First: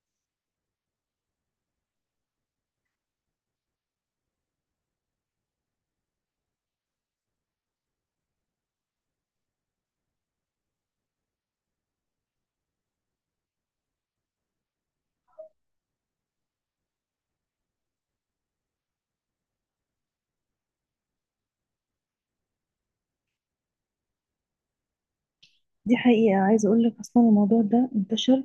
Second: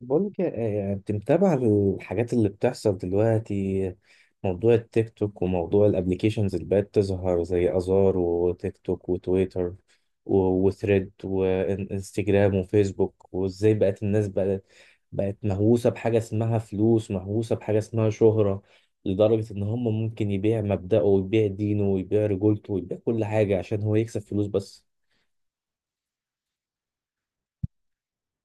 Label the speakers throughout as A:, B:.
A: بقولك إيه، إيه، يعني انت متابع الحاجات اللي بتحصل دلوقتي. موضوع التيك توك وموضوع الابليكيشنز اللي بقت تظهر زي ازار وتيك توك وتويتر و- وثريد وانستجرام وفيسبوك، وازاي بقت الناس بقت مهووسة بحاجة اسمها فلوس، مهووسة بحاجة اسمها شهرة، لدرجة ان هم ممكن يبيع مبدأه ويبيع دينه ويبيع رجولته ويبيع كل حاجة عشان هو يكسب فلوس بس.
B: دي حقيقة، عايزة أقول لك أصلا الموضوع ده انتشر،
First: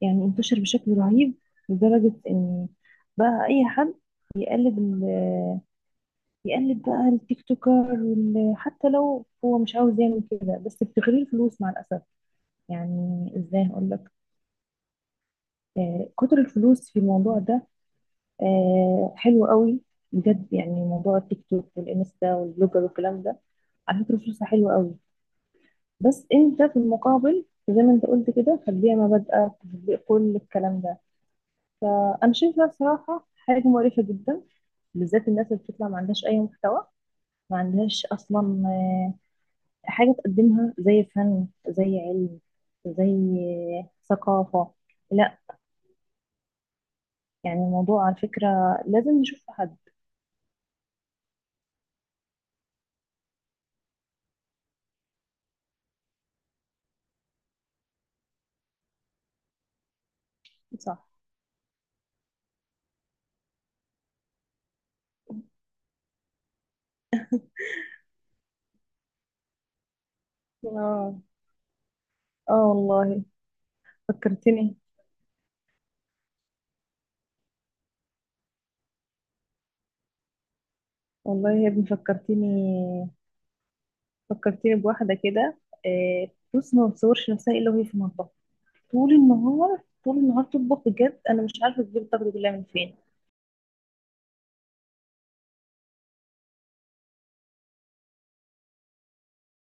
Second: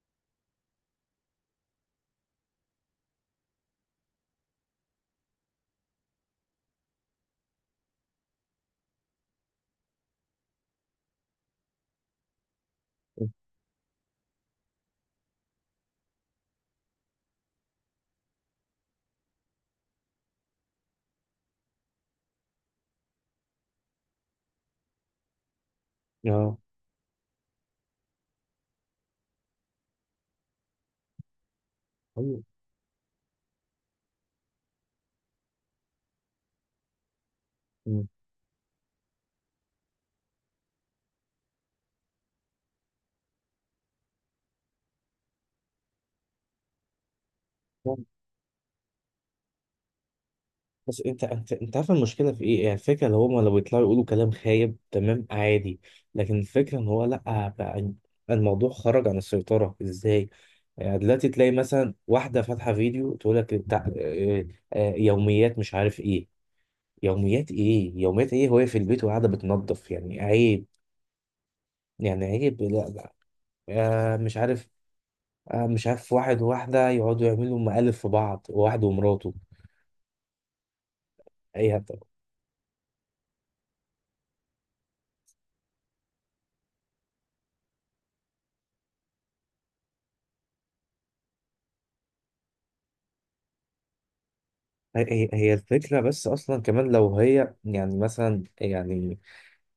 B: انتشر بشكل رهيب لدرجة إن بقى أي حد يقلد يقلد بقى التيك توكر، حتى لو هو مش عاوز يعمل كده، بس بتغري الفلوس مع الأسف. يعني إزاي هقول لك، آه، كتر الفلوس في الموضوع ده. آه، حلو قوي بجد. يعني موضوع التيك توك والإنستا والبلوجر والكلام ده، على فكرة فلوسها حلوة قوي، بس
A: اه.
B: أنت في المقابل زي ما أنت قلت كده تتبيع مبادئك، تطبيق كل الكلام ده. فأنا
A: أيوة.
B: شايفة بصراحة حاجة مقرفة جدا، بالذات الناس اللي بتطلع ما عندهاش أي محتوى. ما عندهاش أصلا آه، حاجة تقدمها، زي فن، زي علم، زي ثقافة. لا، يعني الموضوع على فكرة لازم نشوف حد.
A: بس انت عارف المشكله في ايه، يعني الفكره اللي هما لو يطلعوا يقولوا كلام خايب تمام عادي، لكن الفكره ان هو لا بقى، الموضوع خرج عن السيطره ازاي. يعني
B: صح.
A: دلوقتي تلاقي مثلا واحده فاتحه فيديو تقول لك بتاع اه، يوميات مش عارف ايه، يوميات ايه يوميات ايه، وهي في البيت وقاعده بتنظف، يعني عيب،
B: اه.
A: يعني
B: اه
A: عيب، لا لا.
B: والله،
A: اه، مش عارف،
B: فكرتني.
A: اه، مش عارف واحد وواحده يقعدوا يعملوا مقالب في بعض، واحد ومراته.
B: والله يا
A: ايه،
B: ابني فكرتني، فكرتني بواحدة كده. آه، بص، ما بتصورش نفسها إلا وهي في المطبخ، طول النهار طول النهار تطبخ. بجد أنا مش عارفة تجيب الطاقة دي كلها من فين.
A: هي الفكرة بس أصلا، كمان لو هي يعني مثلا، يعني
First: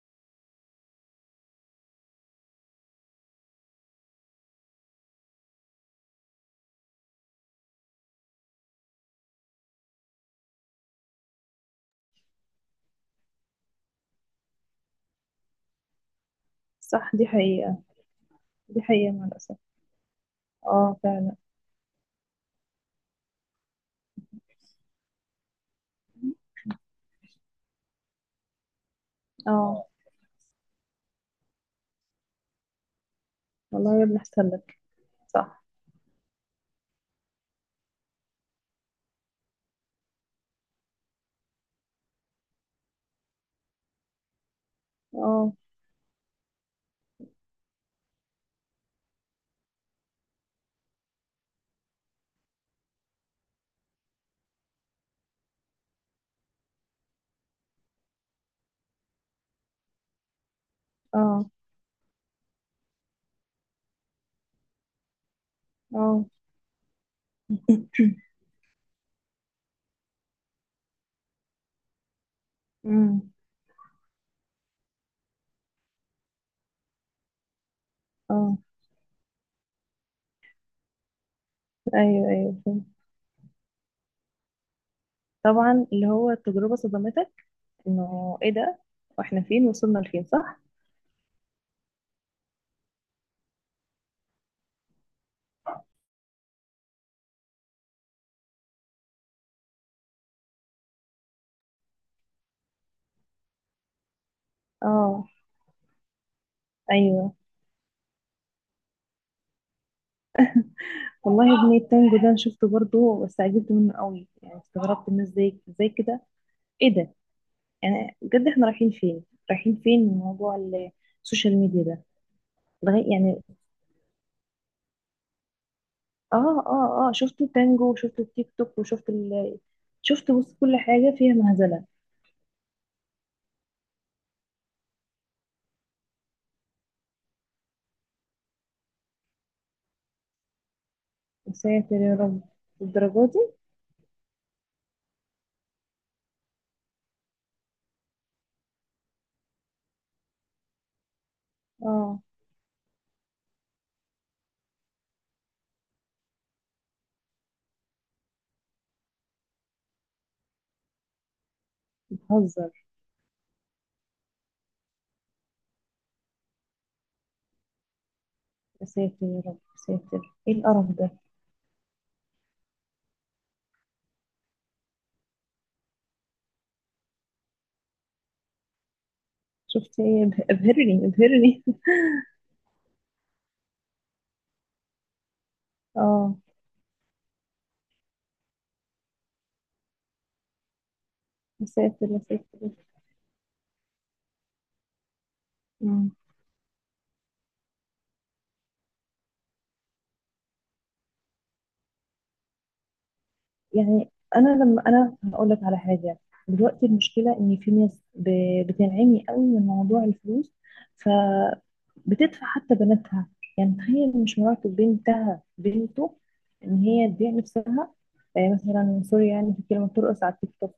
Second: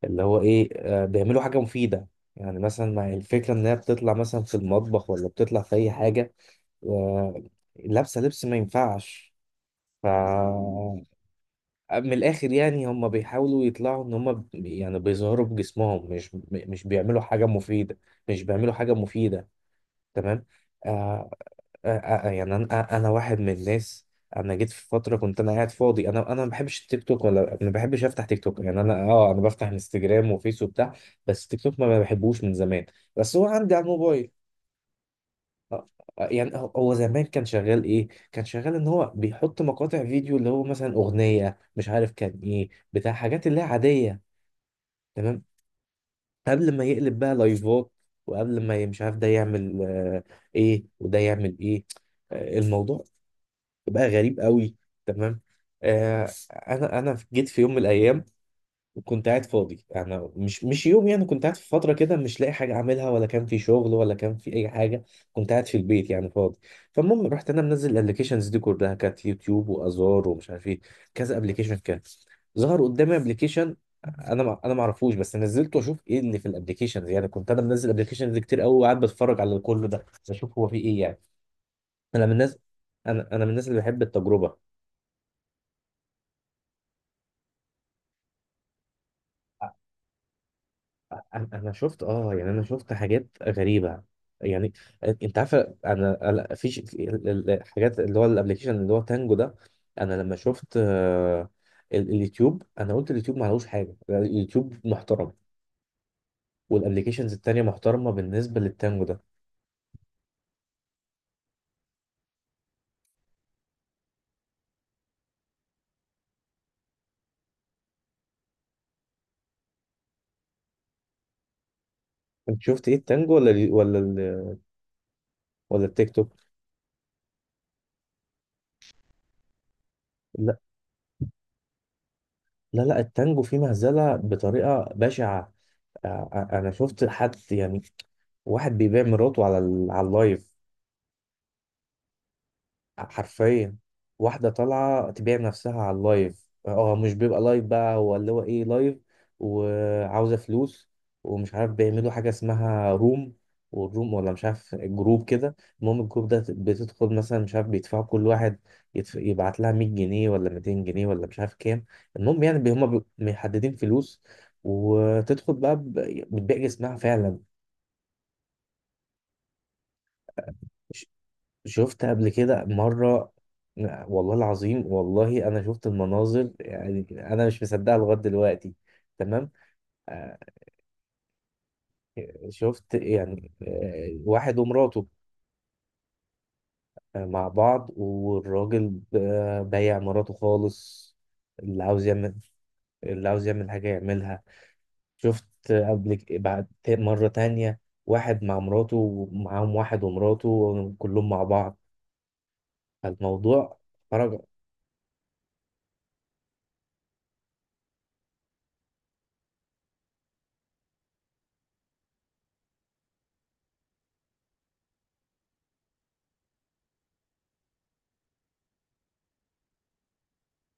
A: اللي هو إيه، بيعملوا حاجة مفيدة. يعني مثلا مع الفكرة إن هي بتطلع مثلا في المطبخ ولا بتطلع في أي حاجة، آه، لابسة لبس ما ينفعش. ف، من الآخر يعني هم بيحاولوا يطلعوا إن هم يعني بيظهروا بجسمهم، مش
B: صح،
A: بيعملوا
B: دي
A: حاجة
B: حقيقة.
A: مفيدة. مش بيعملوا
B: دي
A: حاجة
B: حقيقة مع
A: مفيدة.
B: الأسف.
A: تمام. آه،
B: اه فعلا.
A: يعني انا، انا واحد من الناس. انا جيت في فتره كنت انا قاعد فاضي، انا ما بحبش التيك توك، ولا ما بحبش افتح تيك توك، يعني انا، اه، انا بفتح
B: اه.
A: انستجرام وفيس وبتاع. بس تيك توك ما بحبوش من زمان، بس هو عندي على
B: والله يا ابني
A: الموبايل.
B: أحسن لك. صح.
A: آه، يعني هو زمان كان شغال ايه، كان شغال ان هو بيحط مقاطع فيديو اللي هو مثلا اغنيه، مش عارف كان ايه، بتاع حاجات اللي هي عاديه. تمام.
B: اه،
A: قبل ما يقلب بقى لايفات، وقبل ما مش عارف ده يعمل ايه وده يعمل ايه. الموضوع بقى غريب قوي. تمام. آه، انا جيت في يوم من الايام، وكنت قاعد فاضي، انا مش يوم، يعني كنت
B: اه،
A: قاعد في فتره كده مش لاقي حاجه اعملها، ولا كان في شغل ولا كان في اي حاجه. كنت قاعد في البيت
B: اه.
A: يعني فاضي. فالمهم رحت انا منزل الابلكيشنز دي كلها، كانت يوتيوب وازار ومش عارف ايه، كذا ابلكيشن. كان ظهر قدامي
B: أمم،
A: ابلكيشن، انا ما اعرفوش، بس نزلته اشوف ايه اللي في الابلكيشنز، يعني كنت انا منزل ابلكيشنز
B: اه.
A: كتير قوي، وقاعد بتفرج على كل ده اشوف هو في ايه يعني. انا
B: ايوه
A: من
B: ايوه،
A: الناس،
B: فهمت.
A: انا من الناس اللي بحب التجربه.
B: طبعا اللي هو التجربة صدمتك، انه ايه ده، واحنا فين، وصلنا لفين؟ صح.
A: انا أنا شفت، اه يعني انا شفت حاجات غريبه يعني. انت عارفه، انا، في في الحاجات اللي هو الابلكيشن اللي هو تانجو ده، انا لما شفت اليوتيوب، انا قلت اليوتيوب ما عليهوش حاجه، اليوتيوب
B: اه،
A: محترم، والابلكيشنز
B: ايوه.
A: التانيه محترمه بالنسبه للتانجو ده.
B: والله يا ابني التانجو ده انا شفته برضه، بس عجبت منه قوي. يعني استغربت الناس ازاي، ازاي كده؟ ايه ده؟ يعني بجد احنا رايحين فين؟ رايحين فين من موضوع السوشيال ميديا ده؟
A: انت شفت ايه،
B: لغاية
A: التانجو
B: يعني،
A: ولا ولا ولا التيك توك؟
B: اه اه اه، شفت التانجو وشفت التيك توك وشفت ال شفت، بص،
A: لا
B: كل حاجة فيها مهزلة.
A: لا، التانجو فيه مهزله بطريقه بشعه. انا شفت حد يعني، واحد بيبيع مراته على على اللايف،
B: يا ساتر يا رب، الدرجة دي؟
A: حرفيا. واحدة طالعة تبيع نفسها على اللايف، اه مش بيبقى لايف بقى، هو اللي هو ايه، لايف، وعاوزة فلوس، ومش عارف بيعملوا
B: اه.
A: حاجة اسمها روم، والروم ولا مش عارف جروب كده. المهم الجروب ده بتدخل، مثلا مش عارف بيدفعوا كل واحد يبعت لها 100 جنيه ولا 200 جنيه ولا مش عارف كام. المهم يعني
B: بتهزر؟
A: محددين فلوس، وتدخل بقى بتبيع جسمها فعلا.
B: يا ساتر يا رب يا ساتر، ايه القرف ده؟
A: شفت قبل كده مرة، والله العظيم، والله أنا شفت المناظر يعني، أنا مش مصدقها لغاية دلوقتي. تمام.
B: شفت ايه؟
A: آه،
B: ابهرني، ابهرني.
A: شفت يعني، واحد ومراته،
B: اه.
A: مع بعض، والراجل بايع مراته خالص.
B: يا
A: اللي عاوز
B: ساتر يا
A: يعمل،
B: ساتر.
A: اللي عاوز يعمل حاجة يعملها. شفت قبل بعد مرة تانية، واحد مع مراته ومعاهم واحد ومراته، كلهم مع بعض. فالموضوع
B: يعني
A: خرج.
B: انا لما، انا هقول لك على حاجه. دلوقتي المشكله ان في ناس بتنعمي قوي من موضوع الفلوس، فبتدفع حتى بناتها. يعني تخيل، مش مراتب، بنتها، بنته، ان هي تبيع نفسها. مثلا سوري يعني في كلمه، ترقص على التيك توك،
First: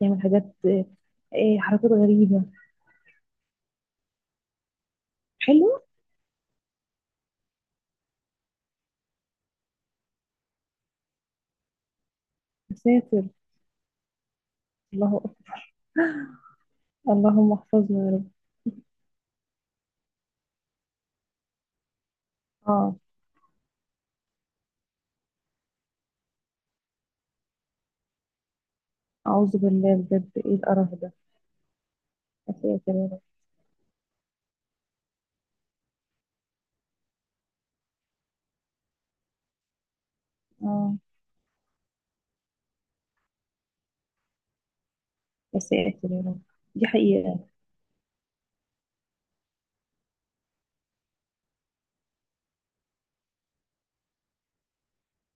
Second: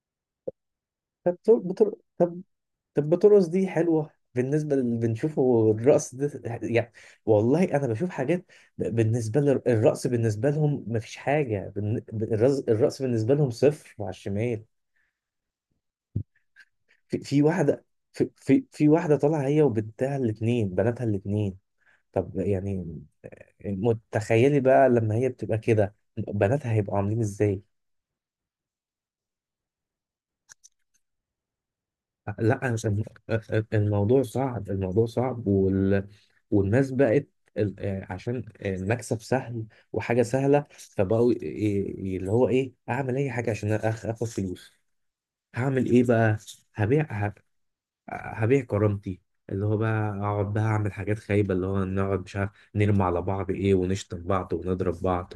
B: تعمل حاجات،
A: طب طب,
B: حركات
A: طب
B: غريبه.
A: طب بطرس دي حلوه، بالنسبه اللي
B: حلو.
A: بنشوفه الرقص ده يعني. والله انا بشوف حاجات، بالنسبه للرقص، بالنسبه لهم مفيش حاجه، الرقص
B: ساتر.
A: بالنسبه لهم صفر على الشمال.
B: الله أكبر.
A: في, في
B: اللهم
A: واحده،
B: احفظنا يا رب.
A: في واحده طالعه هي وبنتها الاثنين، بناتها الاثنين. طب
B: اه.
A: يعني متخيلي بقى لما هي بتبقى كده بناتها هيبقوا عاملين ازاي.
B: اعوذ بالله، بجد ايه القرف ده؟ يا
A: لا أنا
B: ساتر
A: مش-
B: يا رب.
A: الموضوع صعب، الموضوع صعب، والناس بقت عشان المكسب سهل وحاجة سهلة،
B: اه.
A: فبقوا اللي هو ايه، اعمل اي حاجة عشان اخد فلوس،
B: يا
A: هعمل ايه
B: ساتر يا
A: بقى،
B: رب. دي
A: هبيع،
B: حقيقة.
A: هبيع كرامتي، اللي هو بقى اقعد بقى اعمل حاجات خايبه، اللي هو نقعد مش عارف نرمي على بعض ايه، ونشتم بعض ونضرب بعض.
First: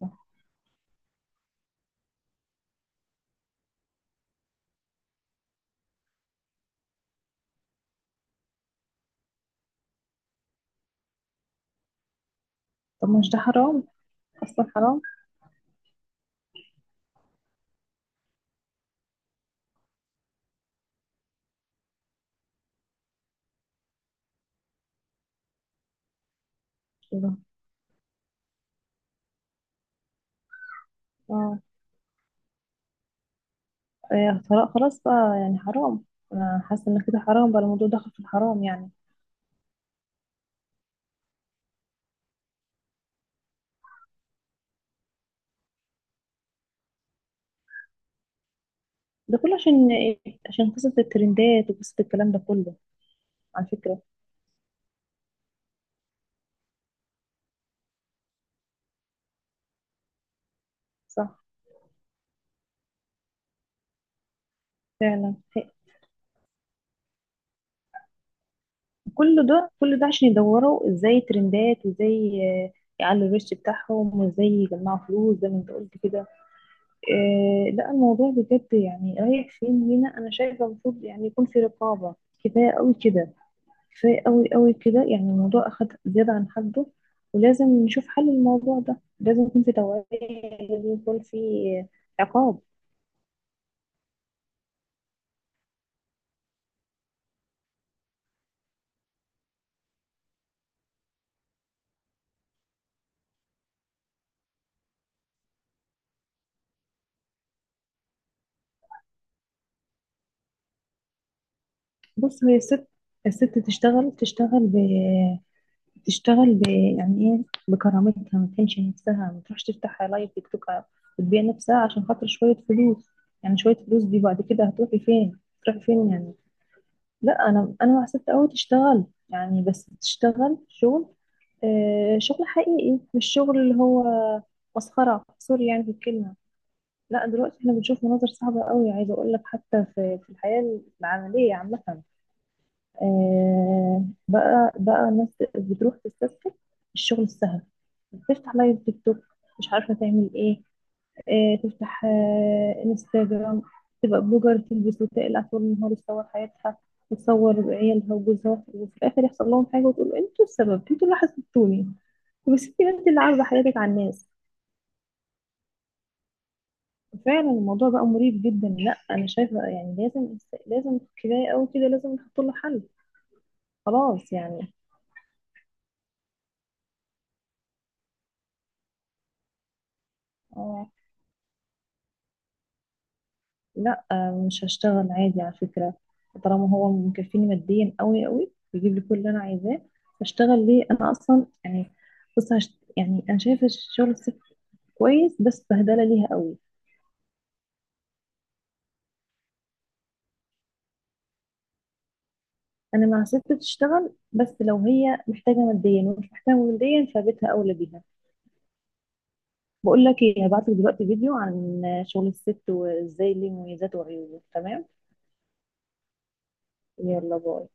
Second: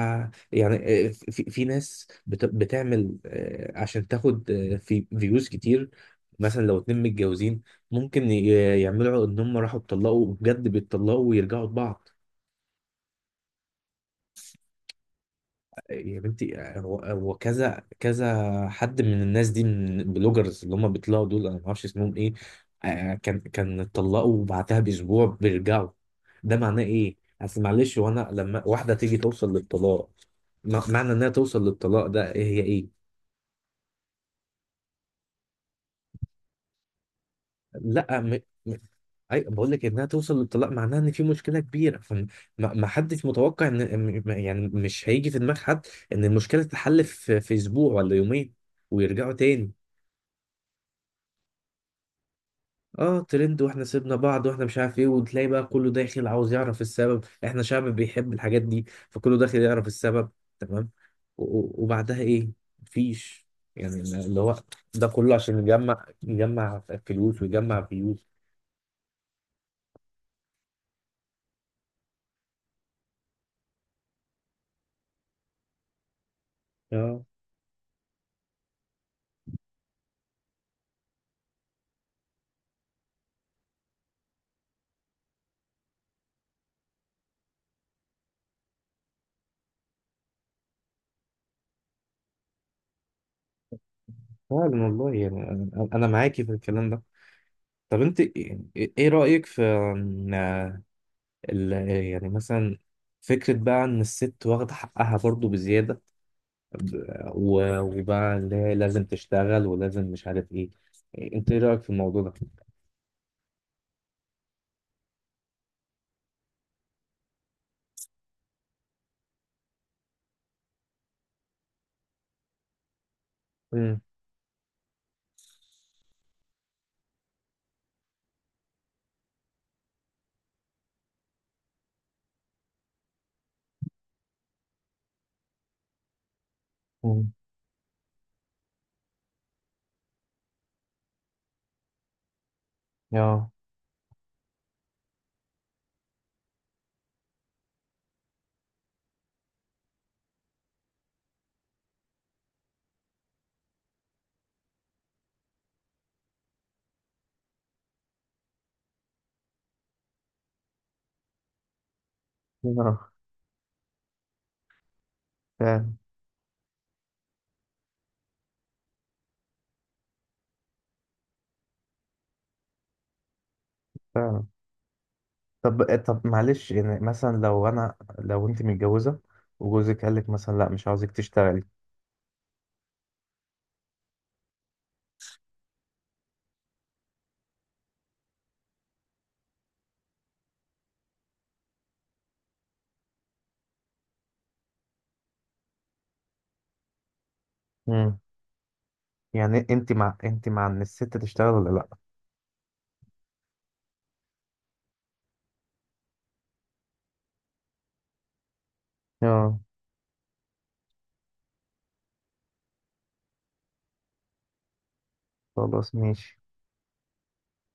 B: صح.
A: يعني، في ناس بتعمل آه عشان تاخد آه في فيوز كتير. مثلا لو اتنين متجوزين، ممكن يعملوا ان هم راحوا اتطلقوا بجد، بيتطلقوا ويرجعوا لبعض.
B: طب مش ده حرام؟ اصلا حرام.
A: يا بنتي، هو هو كذا حد من الناس دي، من البلوجرز اللي هم بيطلعوا دول، انا ما اعرفش اسمهم ايه، كان اتطلقوا وبعدها باسبوع بيرجعوا. ده معناه ايه؟
B: الله.
A: اصل معلش، وانا لما واحده تيجي توصل للطلاق، معنى انها
B: اه.
A: توصل للطلاق ده إيه هي ايه؟
B: إيه، طلاق خلاص بقى؟ يعني حرام. انا حاسه ان كده حرام بقى، الموضوع دخل
A: لا
B: في
A: م...
B: الحرام
A: م...
B: يعني.
A: اي بقول لك انها توصل للطلاق معناها ان في مشكله كبيره، فما، ما حدش متوقع ان يعني مش هيجي في دماغ حد ان المشكله تتحل في اسبوع ولا يومين ويرجعوا
B: ده كله
A: تاني.
B: عشان إيه؟ عشان قصه الترندات وقصه الكلام ده كله.
A: اه ترند،
B: على
A: واحنا
B: فكره.
A: سيبنا بعض واحنا مش عارف ايه، وتلاقي بقى كله داخل عاوز يعرف السبب، احنا شعب بيحب الحاجات دي، فكله داخل يعرف السبب. تمام.
B: صح.
A: و- و- وبعدها ايه؟ مفيش، يعني اللي هو ده كله
B: فعلا،
A: عشان يجمع، يجمع فلوس ويجمع فيوز.
B: كل ده، كل ده عشان يدوروا ازاي ترندات، وازاي يعلوا الريتش بتاعهم، وازاي يجمعوا فلوس زي ما انت قلت كده.
A: اه
B: إيه، لا الموضوع بجد يعني رايح فين لينا؟ انا شايفه المفروض يعني يكون في رقابه. كفايه قوي كده، كفاية قوي قوي كده، يعني الموضوع أخد زيادة عن حده. ولازم نشوف حل، الموضوع ده لازم يكون في توعية، لازم يكون في عقاب.
A: فعلا، والله يعني انا، أنا معاكي في الكلام ده. طب انت ايه، إيه رأيك في، إن، ال- يعني مثلا، فكرة بقى ان الست واخدة حقها برضو بزيادة، وبقى اللي هي لازم تشتغل ولازم مش عارف ايه، انت ايه رأيك في الموضوع ده؟
B: بص، هي الست، الست تشتغل، تشتغل ب يعني ايه، بكرامتها. ما تهينش نفسها، ما تروحش تفتح لايف تيك توك وتبيع نفسها عشان خاطر شوية فلوس. يعني شوية
A: مم.
B: فلوس دي بعد كده هتروحي فين؟ هتروحي فين يعني؟ لا انا، حسبت قوي تشتغل، يعني بس تشتغل شغل، شغل حقيقي، مش شغل اللي هو مسخرة، سوري يعني في الكلمة. لا
A: مم.
B: دلوقتي احنا بنشوف مناظر صعبة قوي. عايزة اقول لك حتى في، في الحياة العملية عامة،
A: اه،
B: بقى الناس بتروح تستسهل الشغل السهل، بتفتح لايف تيك توك، مش عارفة تعمل ايه، تفتح انستجرام، تبقى بلوجر، تلبس وتقلع طول النهار، تصور حياتها وتصور عيالها وجوزها، وفي الاخر يحصل لهم حاجه وتقول انتوا السبب، انتوا اللي حسدتوني. بس انت، انت
A: آه،
B: اللي عارضه حياتك على الناس.
A: فعلا،
B: فعلا الموضوع بقى مريب جدا. لا انا شايفه يعني لازم، لازم، كفايه قوي كده، لازم نحط له حل، خلاص
A: فعلا.
B: يعني.
A: طب معلش، يعني مثلا لو انا، لو انت متجوزه وجوزك قال لك مثلا لا مش
B: آه،
A: عاوزك تشتغلي.
B: لا مش هشتغل عادي، على فكرة. طالما هو مكفيني ماديا قوي قوي، بيجيب لي كل اللي انا عايزاه، هشتغل ليه انا اصلا يعني؟ بص، يعني انا شايفة شغل الست كويس، بس بهدلة ليها قوي.
A: مم. يعني انت مع، ان الست تشتغل ولا لا؟
B: انا مع ست تشتغل، بس لو هي محتاجة ماديا، ومش محتاجة ماديا فبيتها اولى بيها.
A: اه،
B: بقول لك ايه، هبعت لك دلوقتي فيديو عن شغل الست، وازاي ليه مميزاته وعيوبه، تمام؟
A: خلاص ماشي.
B: يلا باي.